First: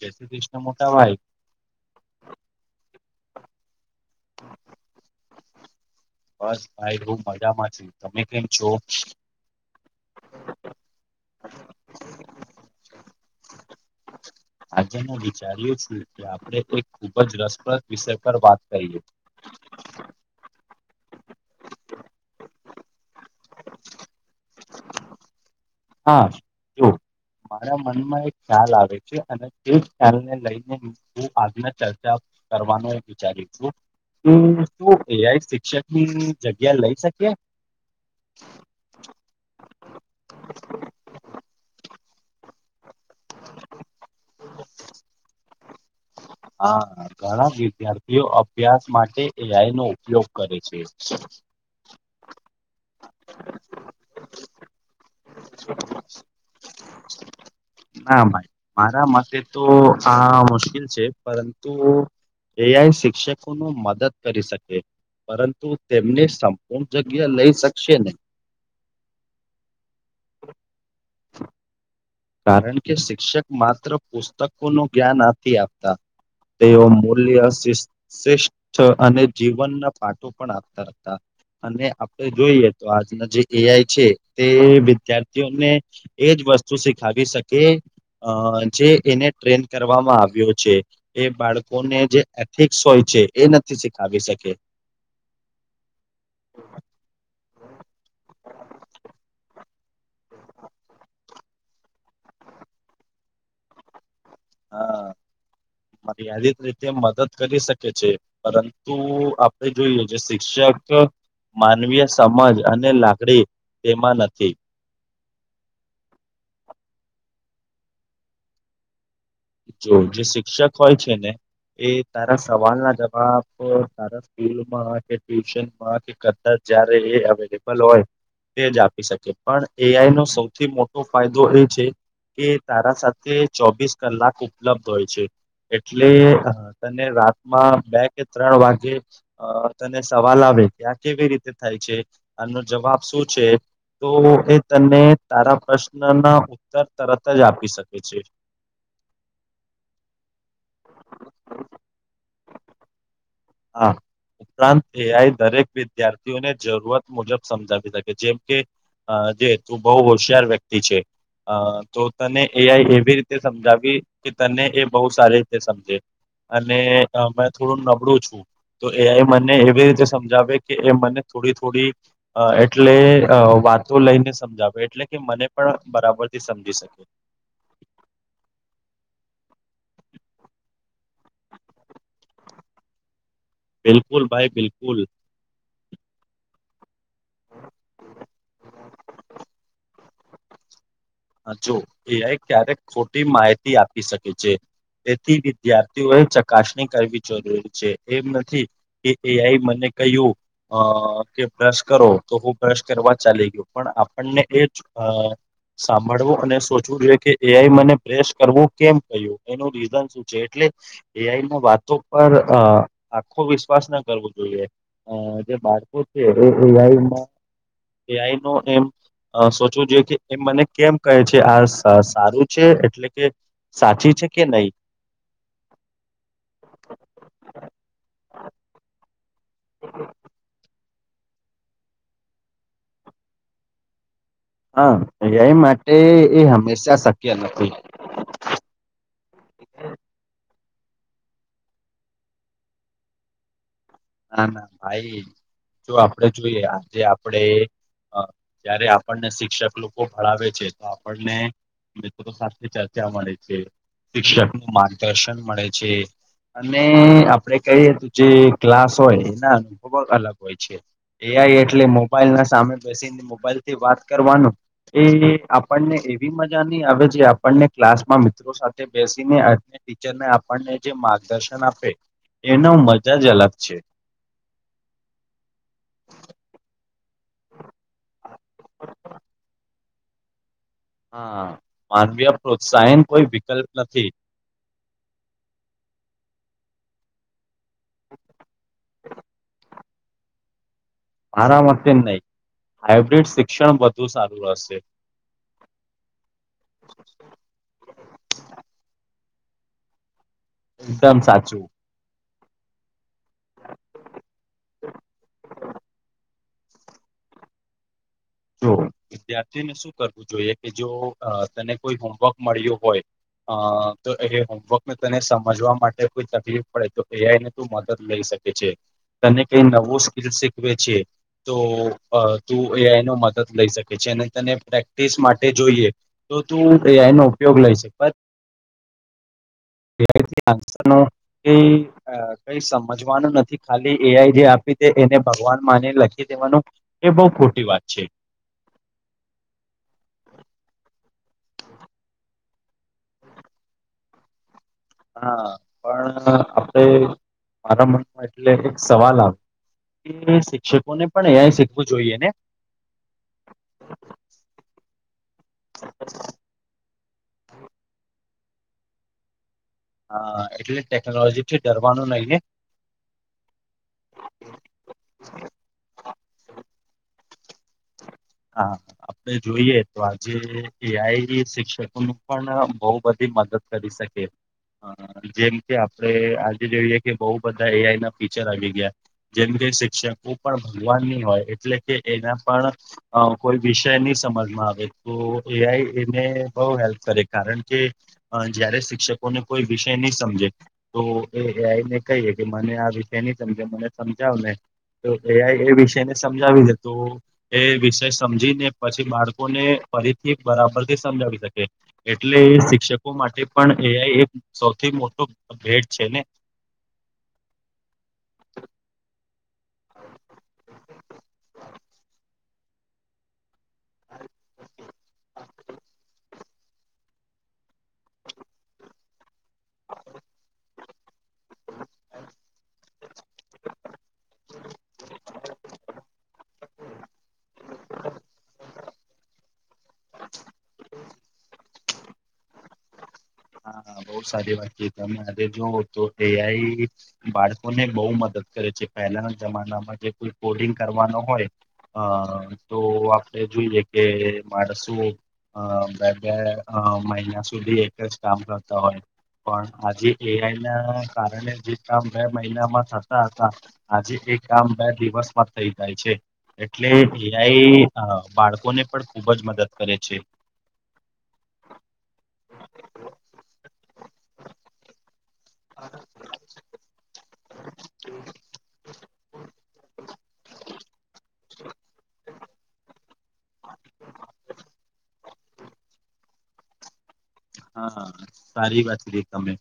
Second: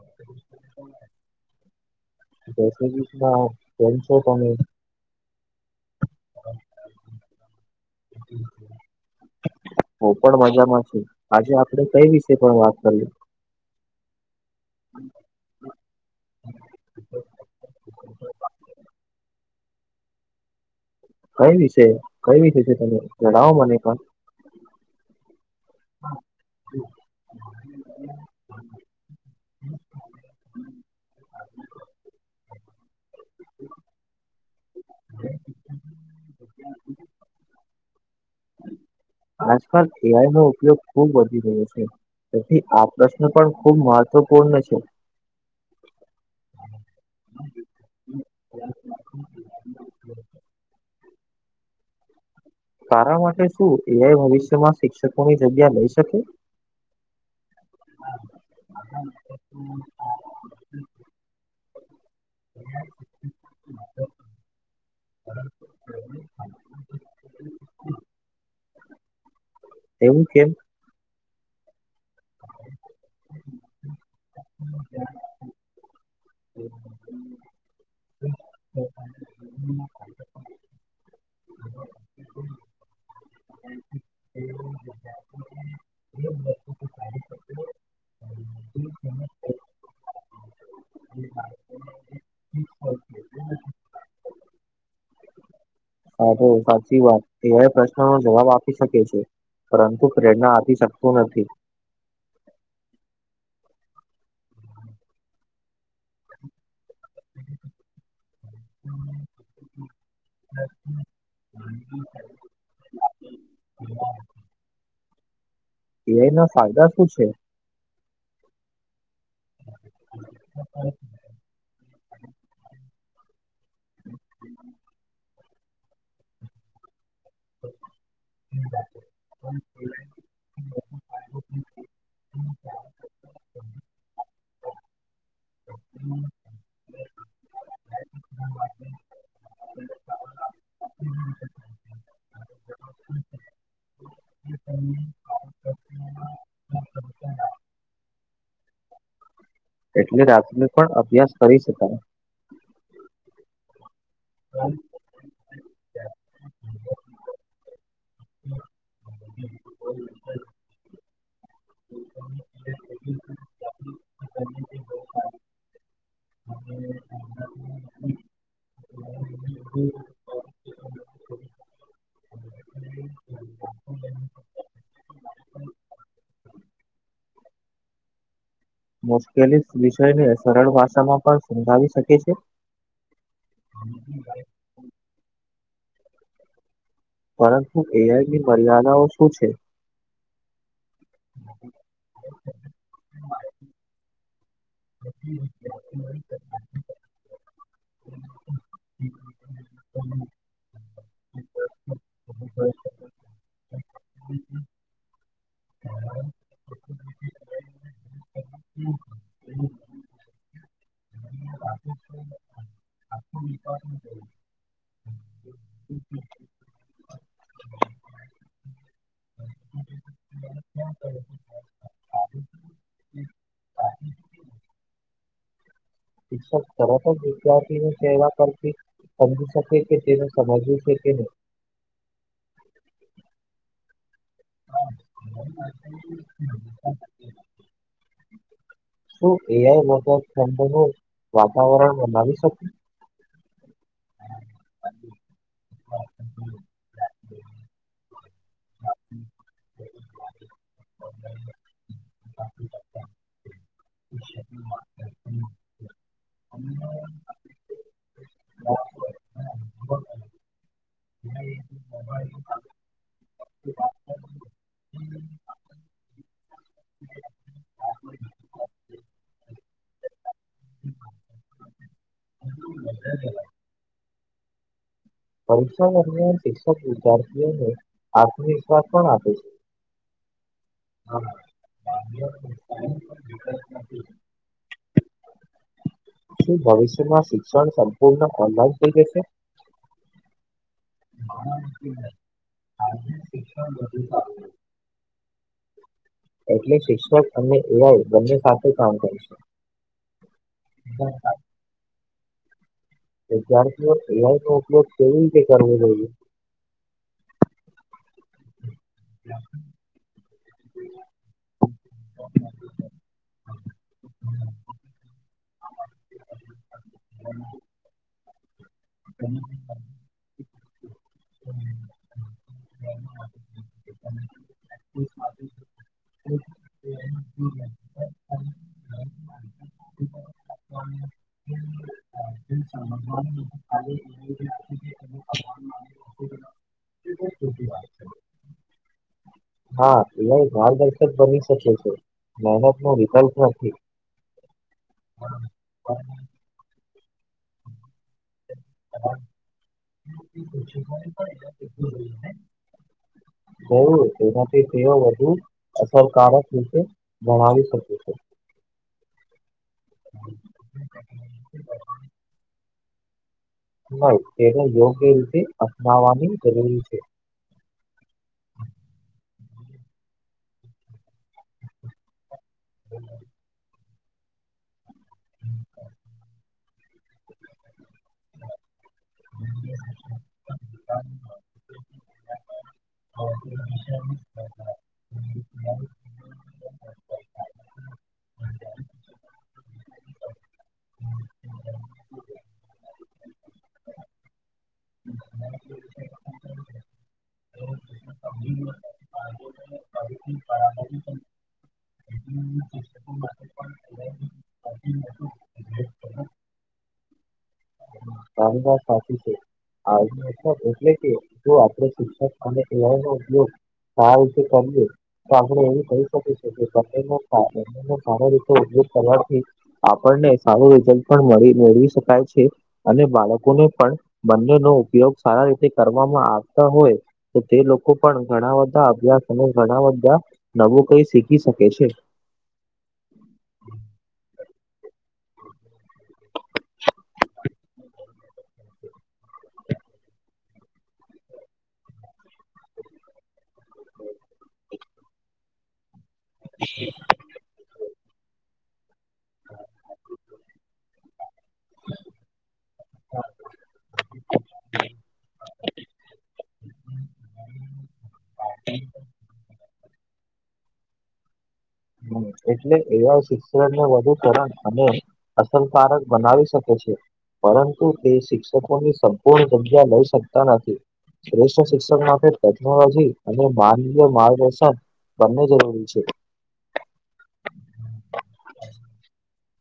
જય શ્રી કૃષ્ણ મોટા ભાઈ. જય શ્રી કૃષ્ણ કેમ છો તમે? બસ ભાઈ હું મજામાં છું, તમે કેમ છો? હું પણ મજામાં છું આજે આપણે કઈ વિશે પણ વાત કરી? આજે હું વિચારીયું છું કે આપણે એક ખુબ જ રસપ્રદ વિષય પર વાત કરીએ. કઈ વિશે કઈ વિશે તમે જણાવો મને પણ. હા, જો મારા મનમાં એક ખ્યાલ આવે છે અને એ ખ્યાલને લઈને હું આજના ચર્ચા કરવાનો એક વિચારી છું, હમ્મ. તું એ આઈ શિક્ષક ની જગ્યા લઈ શકે? આજકાલ એ આઈ નો ઉપયોગ ખુબ વધી રહ્યો છે. તેથી આ પ્રશ્ન પણ ખુબ મહત્વપૂર્ણ છે. હા ઘણા વિધાર તેઓ અભ્યાસ માટે એ આઈ નો ઉપયોગ કરે છે. તારા માટે શું એ આઈ ભવિષ્યમાં શિક્ષકોની જગ્યા લઈ શકે? ના ભાઈ મારા મતે તો આ મુશ્કેલ છે. પરંતુ એ આઈ શિક્ષક મદદ કરી શકે પરંતુ તેમને સંપૂર્ણ જગ્યા લઈ શકશે નહી. એવું કેમ? કારણ કે શિક્ષક માત્ર પુસ્તકો નું જ્ઞાન નથી આપતા. તેઓ મૂલ્ય શિસ્ત શ્રેષ્ઠ અને જીવનના પાઠો પણ આપતા હતા. અને આપડે જોઈએ તો આજના જે એ આઈ છે તે વિદ્યાર્થીઓને એજ વસ્તુ શીખાવી શકે અ જે એને ટ્રેન કરવામાં આવ્યો છે. એ બાળકોને જે એથિક્સ હોય છે એ નથી શીખાવી શકે. હા, ભઈ સાચી વાત. એઆઈ પ્રશ્નનો જવાબ આપી શકે છે. પરંતુ પ્રેરણા આપી શકતું નથી. હા, મતયાલી તે તે મદદ કરી શકે છે. પરંતુ આપણે જોઈએ જે શિક્ષક માનવીય સમજ અને લાગડી તેમાં નથી. એ આઈ ના ફાયદા શું છે? જો જે શિક્ષક હોય છે ને એ તારા સવાલ ના જવાબ બ તારા સ્કૂલમાં કે ટ્યુશનમાં કે કદાચ જયારે એ બલ હોય તેજ આપી શકે પણ એઆઈનો સૌથી મો ટો ફાયદો એ છે કે તારા સાથે ચોવીસ કલાક ઉપલબ્ધ હોય છે. એટલે તને રાતમાં બે કે ત્રણ વાગે અ તને સવાલ આવે કે આ કેવી રીતે થાય છે આનો જવાબ શું છે તો એ તને તારા પ્રશ્નના ઉત્તર તરત જ આપી શકે છે. એટલે રાતને પણ અભ્યાસ કરી શકાય. હા, ઉપરાંત એઆઈ દરેક વિદ્યાર્થીઓને જરૂરત મુજબ સમજાવી શ જેમ કે, અ જે તું બહુ હોશિયાર વ્યક્તિ છે. અ તો તને એઆઈ એવી રીતે સમજાવી કે તને એ બહુ સારી રીતે સમજે. અને અ મે થોડું નબળું છું તો એઆઈ મને એવી રીતે સમજાવે કે એ મને થોડી થોડી એટલે અ વાતો લઈને સમજાવે એટલે કે મને પણ બરાબરથી સમજી શકે. મુશ્કેલી વિષયને સરળ ભાષામાં પણ સમજાવી શકે છે બિલકુલ ભાઈ, બિલકુલ. પરંતુ એઆઈની મર્યાદાઓ શું છે? હા જો એઆઈ ક્યારેક ખોટી માહિતી આપી શકે છે. તેથી વિદ્યાર્થીઓએ ચકાસણી કરવી જરૂરી છે એમ નથી એ એઆઈ મને કહ્યું અ કે બ્રશ કરો તો હું બ્રશ કરવા ચાલી ગયો પણ આપણને એ જ અ સાંભળવો અને સોચવું જોઈએ કે એ આઈ મને પ્રેસ કરવું કેમ કહ્યું એનું રીઝન શું છે એટલે એઆઈના વાતો પર અ આખો વિશ્વાસ ન કરવો જોઈએ. અ જે બાળકો છે એ એઆઈમાં એઆઈનો એમ અ સોચવું જો ઈકે એ મને કેમ કહે છે આ સા સારું છે એટલે કે સાચી છે કે નઈ. શિક્ષક તરત જ વિદ્યાર્થીની સેવા કરથી સમજી શકે કે જેને સમજવું છે કે નઈ. હા, એઆઈ માટે એ હંમેશા શક્ય નથી. શું એઆઈ [unintelligible] વાતાવરણ બનાવી શકે? ના ના, ભાઈ જો આપડે જોઈએ આજે આપડે અ જયારે આપણને શિક્ષક લોકો ભણાવે છે તો આપણને મિત્રો સાથે ચ ર્ચા મળે છે શિક્ષકનું માર્ગદર્શન મળે છે. અને આપડે કહીએ તો જે ક્લાસ હોય એના અનુભવ અલગ હોય છે. એઆઈ એટલે મોબાઈલના સામે બેસીને મોબાઈલથી વાત કરવાનું એ આપ ણને એવી મજા ની આવે જે આપણને ક્લાસમાં મિત્રો સાથે બેસીને ટીચરને આપણને જે માર્ગદર્શન આપે એનો મજા જ અલગ છે. પરીક્ષા દરમિયાન શિક્ષક વિદ્યાર્થીઓને આત્મવિશ્વાસ પણ આપે છે. હા, માનવીય પ્રોત્સાહીન કોઈ વિકલ્પ નથી. [inaudible] શું ભવિષ્યમાં શિક્ષણ સંપૂર્ણ ઓનલાઈન થઈ જશે? મારા માટે નઈ હાઈબ્રિડ શિક્ષણ વધુ સારું રહશે. એટલે શિક્ષક અને એઆઈ બંને સાથે કામ કરશે. એકદમ સાચું. [unintelligible] એ આઈ નો ઉપયોગ સેવિંગ થી કરવું જોઈએ. જો વિદ્યાર્થીઓને શું કરવું જોઈએ કે જો તને કોઈ હોમવર્ક મળ્યો હોય અ તો એ હોમવર્ક તને સમજવા માટે કોઈ તકલીફ પડે તો એ આઈ ને મદદ લઈ શકે છે. તને કઈ નવું સ્કીલ શીખવે છે તો અ તું એ આઈ નો મદદ લઈ શકે છે અને તને પ્રેક્ટિસ માટે જોઈએ તો તું એ આઈનો ઉપયોગ લઈ શકે [unintelligible] કઈ સમજવાનું નથી ખાલી એઆઈ જે આપી તે એને ભગવાન માને લખી દેવાનું એ બહુ ખોટી વાત છે. હા એલા ભારદર્શક બની શકે છે મહેનત નો વિકલ્પ નથી. હા પણ આપડે મારા મનમાં એટલે એક સવાલ આવે કે શિક્ષકો ને પણ એઆઇ શીખવું જોઈએ ને? તેમાંથી તેઓ વધુ અસરકારક રીતે ભણાવી શકે છે. હા એટલે ટેકનોલોજી થી ડરવાનું નહી ને. નહી તેને યોગ્ય રીતે અપનાવાની જરૂરી છે. હા આપડે જોઈએ તો આજે એ આઈ શિક્ષકોનું પણ બહુ બધી મદદ કરી શકે જેમ કે આપડણે આ જોઈએ કે બહ બધા એ આઈ ના ફીચર આવી ગયા જેમ કે શિક્ષકો પણ ભગવાનની હોય એટલે કે એના પણ અ કોઈ વિષય નહી સમજમાં આવે તો એઆઈ બહ હેલ્પ કરે કારણ કે જયારે શિક્ષકોને કોઈ વિષય નહી સમજે. તો એ આઈને કહીએે કે મને આ વિષય નની સમજ મને સમજાવ ને તો એ એ વિષયને સમજાવી છે તો એ વિષ સમજી ને પછી બાળકોને ફરીથી બરાબર થી સમજાવી શકે. એટલે એ શિક્ષકો માટે પણ એઆઇ એક સૌથી મોટો ભેટ છે ને. ત વા સાચી છે. હ એટલે કે જો આપડ શિક્ષક અને એવા ન ઉપયોગ સી કરજે તો આપણેે એમ કહી શકીશ. [unintelligible] આપણને સારું રિઝલ્ટ પણ મેળવી શકાય છે. અને બાળકોને પણ બંને નો ઉપયોગ સારા રીતે કરવામાં આવતા હોય. તો તે લોકો પણ ઘણા બધા અભ્યાસ અને ઘણા બધા નવું કઈ શીખી શકે છે. હા બહુ સારી વાત છેી હતી અ આરે જો તો એઆઈ બાળકો ને બહુ મદદ કરે છે પહેલાના જમાનામાં જે કોઈ કોડિંગ કરવાનો હોય. હ તો આપડણે જોઈએ કે મારે શું બે મહિના સુધી એક જ કામ કરતા હોય. પણ આજે એઆઈ ના કારણે જે કામ બે મહિનામાં થતા હતા. આજે એક કામ બે દિવસમાં થઈ જાય છે. એટલે એઆઈ બાળકોને પણ ખુબ જ મદદ કરે છે. એટલે એવા શિક્ષણને વધુ તણ અને અસરકારક બનાવી શકે છે. પરંતુ તે શિક્ષકોની સંપૂર્ણ જગ્યા લઈ શકતા નથી. શ્રેષ્ઠ શિક્ષક માટે ટેકનોલોજી અને માનવીય માર્ગદર્શન બંને જરૂરી છે. હા સારી વાત છે તમે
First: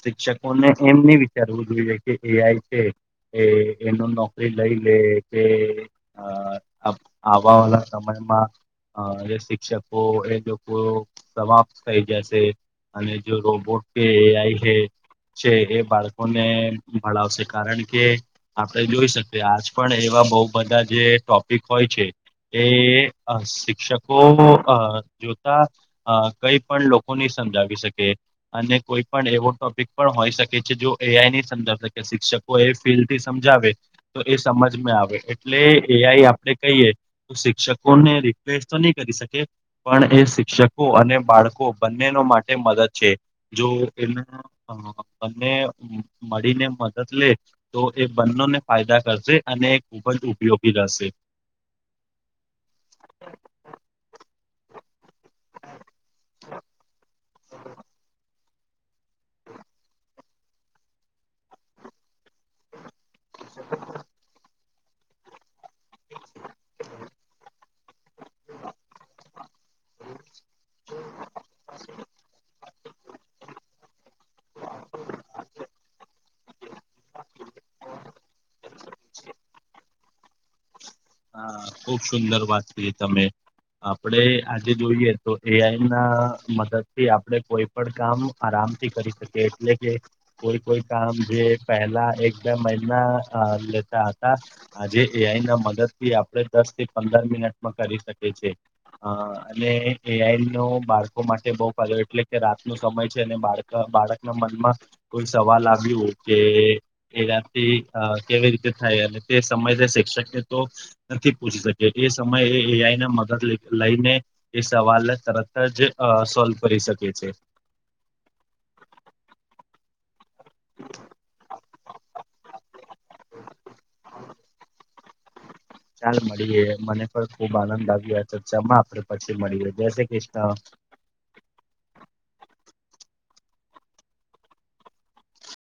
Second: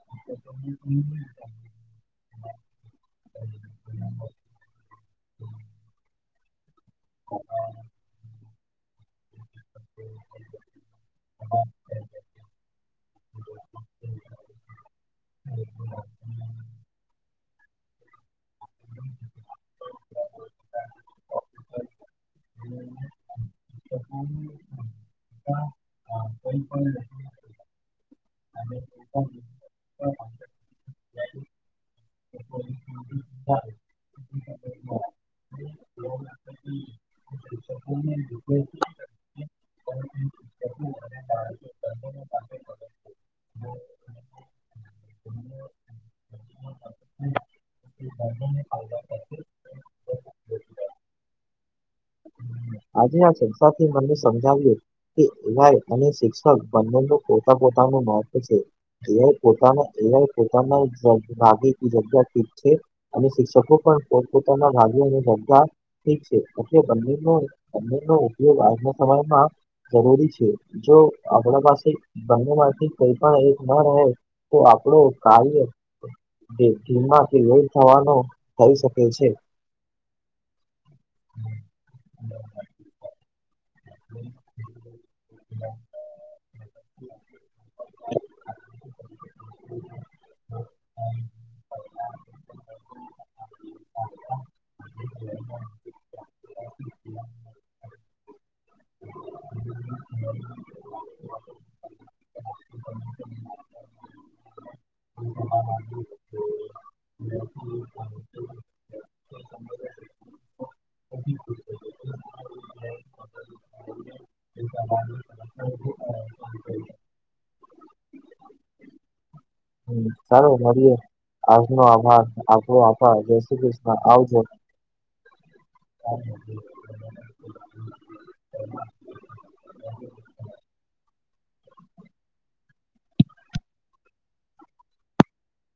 શિક્ષકોને એમ ન વિચારવું જોઈએ કે એ આઈ છે એ એનું નોકરી લઈ લે કે અ આવા વાળ સમયમાં અ જે શિક્ષકો એ લોકો સવાપ થઈ જશે અને જો રોબોટ કે એ આઈ હે છે એ બાળકોને ભણાવશે કારણ કે આપડણે જોઈ શકીએ આજ પણ એવા બહું બધા જે ટોપિક હોય છે. એ સ શિક્ષકો જોતા કઈ પણ લોકો નહી સમજાવી શકે. અને કોઈ પણ એવો ટોપિક પણ હોય શકે છે જો એઆઈ નની સમજર્કે શિક્ષક એ ફીલ થી સમજાવે તો એ સમજમાં આવે એટલે એઆઈ આપણે કહીએ શિક્ષકોને રિક્વેસ્ટ તો નહી કરી શકે પણ એ શિક્ષકો અને બાળકો બંનેનો માટે મદદ છે જો એના બને મળીને મદદ લે તો એ બંનેને ફાયદા કરશે અને એ ખૂબ જ ઉપયોગી રહેશે. [unintelligible] આજે આ સંસ્થાથી મને સમજાવ્યું કેય અને શિક્ષક બંનેનું પોતા પોતાનું મહત્વ છે એવા પોતાના એવા પોતાનાગ જગ્યા છે અને શિક્ષકો પણ પોત પોતાના ભાગ્યને ભગા ઠીક છે બનો બનો ઉપયોગ આજના સમયમાં જરૂરી છે જો આપણા પાસે બનેથી કોઈ પણ એક ના રહે તો આપડો કામ છે જે ધીમાંથી લોલ થવાનો થઈ શકે છે હા ખુબ સુંદર વાત છે તમે આપણે આજે જોઈએ તો એઆઈ ના મદદ થી આપણે કોઈ પણ કામ આરામથી કરી શકે એટલે કે કોઈ કોઈ કામ જે પહેલા એક બે મહિના લેતા હતા આજે એઆઈ ના મદદ થી આપણે દસ થી પંદર મિનટમાં કરી શકીએ છે હ અને એઆઈ નો બાળકો માટે બહ ફાયદો એટલે કે રાત ન સમય છે અને બાળ બાળકના મનમાં કોઈ સવાલ આવ્યું કે એ વાથી કેવી રીતે થાય અને તે સમય શિક્ષકને તો નથી પહચી શકે એ સમયે એ એ આઈ ને મદદ લઈને એ સવાલને તરત જ સોલ્વ કરી શકે છે ચાલો મળએે આજનો આભાર આપો આપ રેસીપી આવજો ચાલ મળીએ મને પણ ખુબ આનંદ આવી્યો તો જમા આપડે પછી મળીએ જસે ક્રષ્ણ